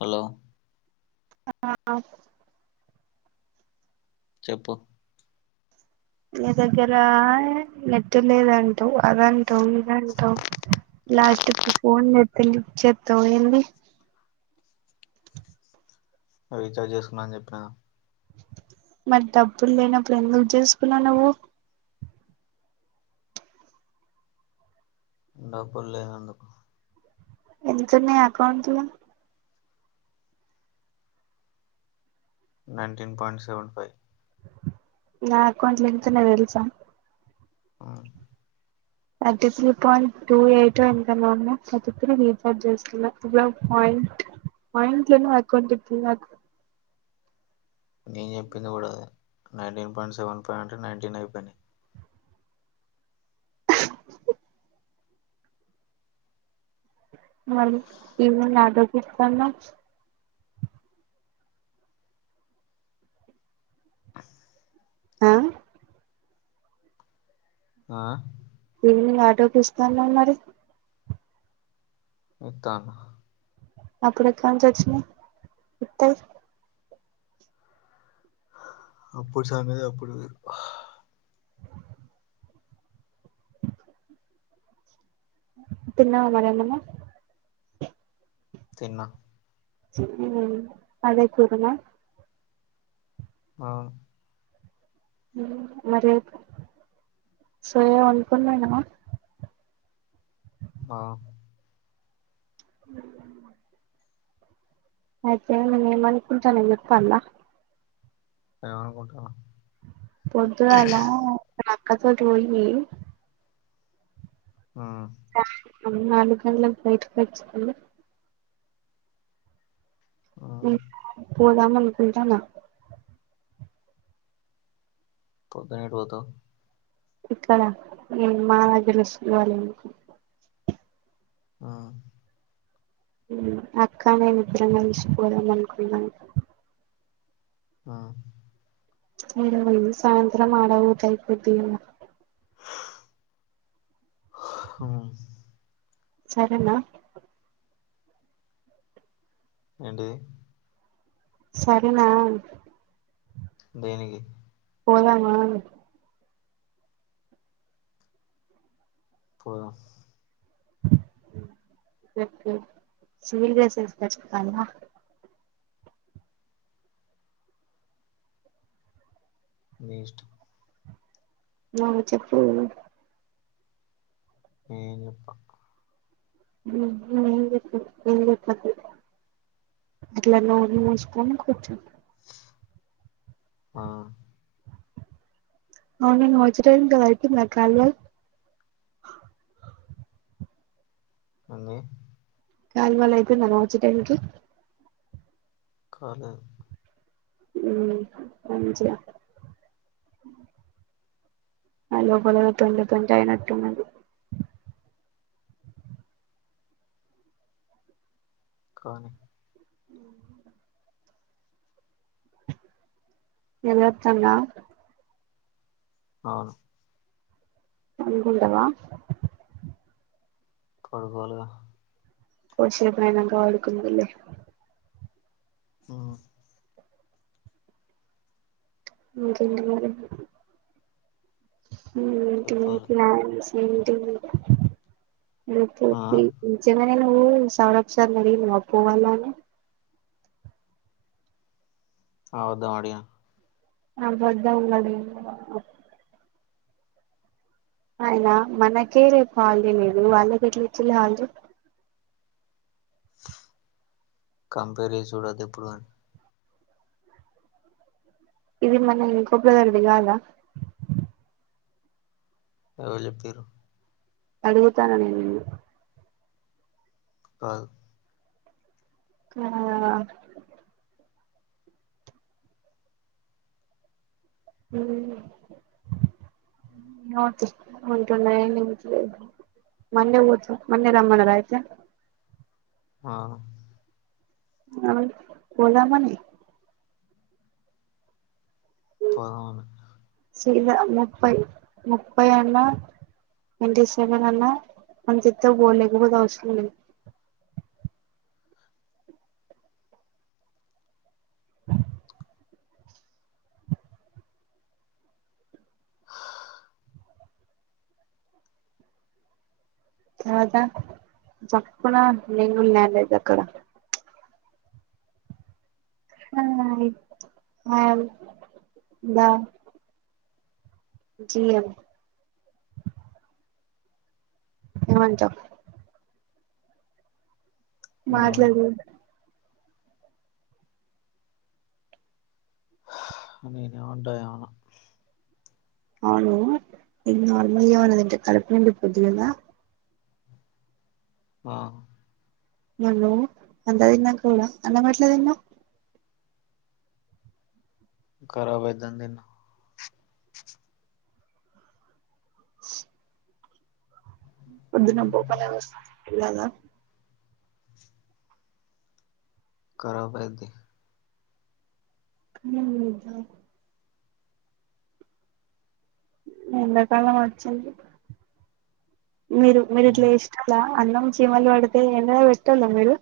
hello ఆహ చెప్పు నీ దగ్గర నెట్ లేదండి అదంటవు ఇదంటవు లాస్ట్ కు ఫోన్ తెలి చెత్త ఏంది అవి విచార్్ చేసుకున్నా అని చెప్పా మరి డబ్ప్పులు లేనప్పుడు ఎందుకు చేసుకున్నావు నువ్వు డబ్బులు లేనందుకు ఎందుకన్న account nineteen point seven five నా అకౌంట్లో ఎంతూనాయ్ తెల్సా ఆహ ఫిఫ్టీన్ పాయింట్ టూ ఎయిట్ ఎంతనో ఉనాయి నక్ గుర్తులేవ్ నేను చెప్పింది కూడా nineteen point seven five hundred nineteen అయిపోయినా మరి ఇవ నాదతన్నా ఆహ ఆ దని ఆటోకిస్తా మరి ఇతానా అప్పుడు ఎక్కడ నుంచి వచ్చినవు ఇత్తయ్ అప్పుడు సన్నది అప్పుడు తిన్నావా మరి ఏమన్నా తిన్నా తిన్నా అదే కూర నా ఆ మరి సోయ వండుకొనివేనవా ఆ అహ అయితే నేను అనుకుంటాన చెప్పల్లా ఏం అనుకుంటనావు పొద్దుగాల తనత్తు కత్తి వట్టి కోయ్ ఆ సాయంత్రం నాలుగు గంటలకు బయటికి వచ్చి ఉండు ఉమ్ ఉ పోదాము అనుకుంటనా పొద్దున ఎటు వోతావ్ ఇక్కడ మా దగ్గర శివాలయం కి ఆ హ్మ్ అక్క నేను ఇద్దరం కలిసి పోదం అనుకున్నాం ఆ సాయంత్రం ఆడ ఊతాయి కొద్ది ఇంగ అం సరేనా ఏంటిది సరేనా దేనికి పోదమా పోదమా చెప్పే సివిల్ డ్రెస్ వేసుకొచ్చుకుంటున్నావా మీ ఇష్టం నా చెప్పు నేనేం చెప్పా నువ్వు ఏం చెప్పకు ఏం చెప్పకు అట్లా నోరు మూసుకొని కూర్చో ఆ అవును నువ్వు వచ్చే టైం కి అది అయ్యితుందా కాలువ అన్నీ కాలమాల అయిపోంద నువ్ వచ్చి టైం కి కాలే ఉ మంచిగా అ లోపల పెంట పెంట అయినట్టుంది కానీ ఉ నిద్రొస్తుందా అవును పండుకుంటావా కొడుగోలుగా కాసేపు అయినంక పడుకుందువులే హ్మ్ ఇంకేంటి మరి ఇంకేంటి చెప్పాలి ప్లాన్స్ [unintelligible] ఇగ ఆ [unintelligible] నువ్వు సౌరబ్ సార్ నీ అడిగినవ పోవాలి అని [unintelligible] అడిగా [unintelligible] అడిగినావా అయినా మనకే రేపు హాలిడే లేదు వాళ్ళకి ఎట్లాచిల్లు హాలిడే కంపేర్ చేసి చూడొద్దు ఎప్పుడు ఇది మన కొప్పలదర్ది కాదా ఎవరు చెప్పిళ్లు అడుగుతాన నేను నిన్ను కాదు ఆ ఉమ్ ఉంటు [unintelligible] మొన్న ఊత మన్నె రమ్మన్నర అయితే ఆ అ పోదామని పోదామనే ముప్పై ముప్పై అన్న ట్వంటి సెవెన్ అన్నా అంత ఇత్తె పో లేదంటే అవసరమే లేదు అదా చెప్పుడా నేను నన్ లేదు అక్కడ ఆ ఆ ఆలా జీ ఏ ఏమంట ఏమన్నా మాట్లాడు నేను ఏమంట ఏం అనా అవును [unintelligible] కడుపు నిండిపొద్ది కదా ఆ నువ్వు అంత తిన్నా కూడా అన్నం ఎట్ల తిన్నావ్ ఖరాబ్ అయితుంది అని తిన్న పొద్దున పో [unintelligible] తినలేదా ఖరబాయిద్ధి ఉమ్ కానీ ఎండాకాలం వచ్చింది మీరు మీరు ఇట్లా ఇష్టలా అన్నం చీమలు వడితే ఎండలో పెట్టల మీరు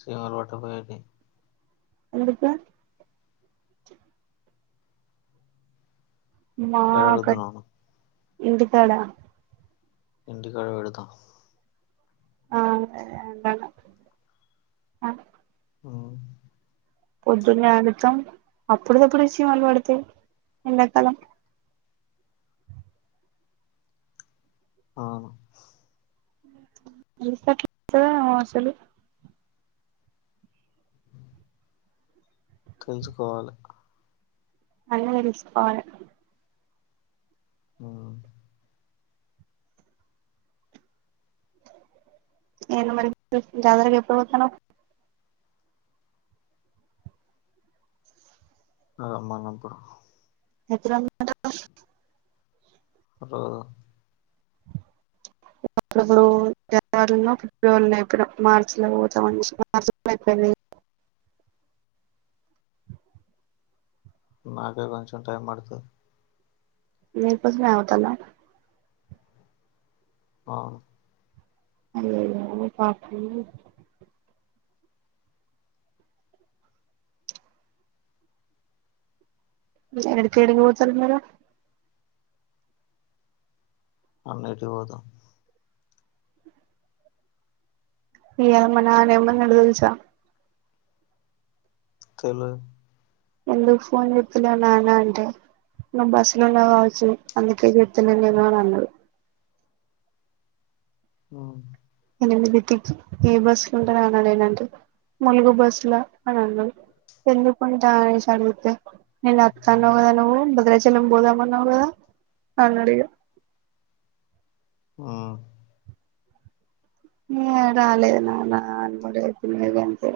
సీమలు పట్టుకు పోయేది ఎందుకు మా ఎక్కడ క అడుగుతున్నావు నువ్వు ఇంటికాడా ఇంటి కాడవెడుతా ఆ సరే అంట అ ఆ పొద్దున్నే వండుతాం అప్పుడుకప్పుడు చీమలు పడుతాయి ఎండాకాలం ఆ రెస్పెక్ట్ ఇస్తాలే నువ్వు అసలు తెంచుకోవాలి అన్న నిల్సుపోవాల అ నను మరి చ జాదరగా ఎప్పుడు పోతుాను అమ్మా నాప్పుడు హద ర జనవరిలో ఫిబ్రవరిలో ఎ మార్చి లో పోతామ మార్చి లో అయిపోయింది నాకే కొంచం టైమ్ పడుతు మీపున్నా ఉత నా ఆ అయ్యేయో ఎడికిడికి పోతల మర అన్నటి పోదు న అమ్మనాన ఏమన్నా అడుదులుసా చలో ఎందుకు ఫోన్ చెప్తులే నాన్న అంటే నువ్వు బస్సు లోన్నా కావచ్చు అందుకే చెప్తున్నా నేను అని అన్నాడు ఆ బితికి ఏ బస్సులు ఉంటా అనడలేనంటే ములుగు బస్సులా అని అన్నాడు ఎందుకుంటే అనేసి అడిగితే నేను అత్తా అన్నావు కదా నువ్వు భద్రాచల్యం పోదామన్నావు కదా అన్నాడ ఆ రాలేదు నాన్న అన్నడు అయి తినద అని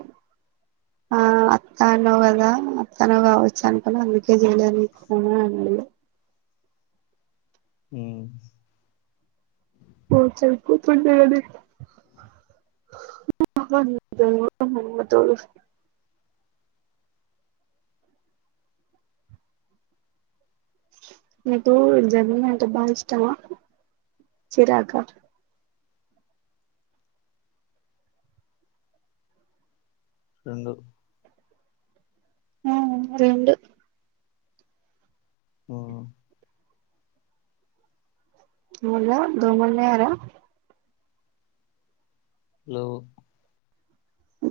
ఆ అత్త అన్నో కదా అత్తనో కావచ్చు అనుకుని అందుకే చేయలేదు ఇను అన్నాడు హ పో చెపోతుండడి మ త నకు జగిన అంట బా ఇష్టమా చరాక రెండు ఆ రెండు ఆ మల్ళ దో మల్లే ఎార హలో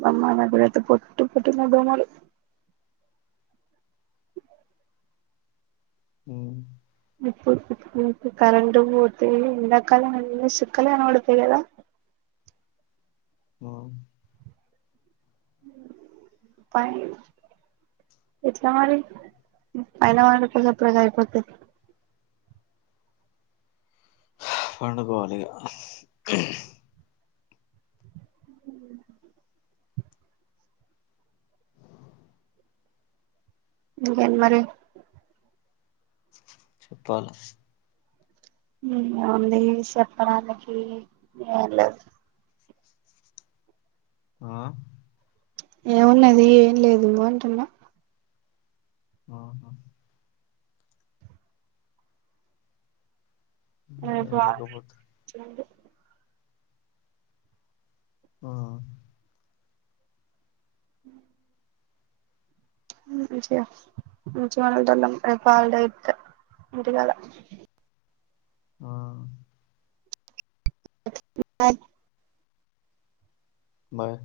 అమ్మా నా కూడాతే పొట్టు పట్ మ బ మలు హ ఇప్పు కరంట పోతే ఎంతకాల అ చక్కలనడు తెలేదా ఆ ప ఎట్లా మరి పలా మప్పు అయిపోతు పడు పోవాలగా ఉ ఇకే మరి చెప్పాల ఓంది చెప్పడానికి ఏలేదు ఆ ఏమున్నది ఏం లేదు అంటున్నా ఆహా అ ఏం బా లేకపోతే ఆ అ మంచిగా మంచిగా మనలం రేపుల్దైతే ఇంటికాల ఆ బాయ్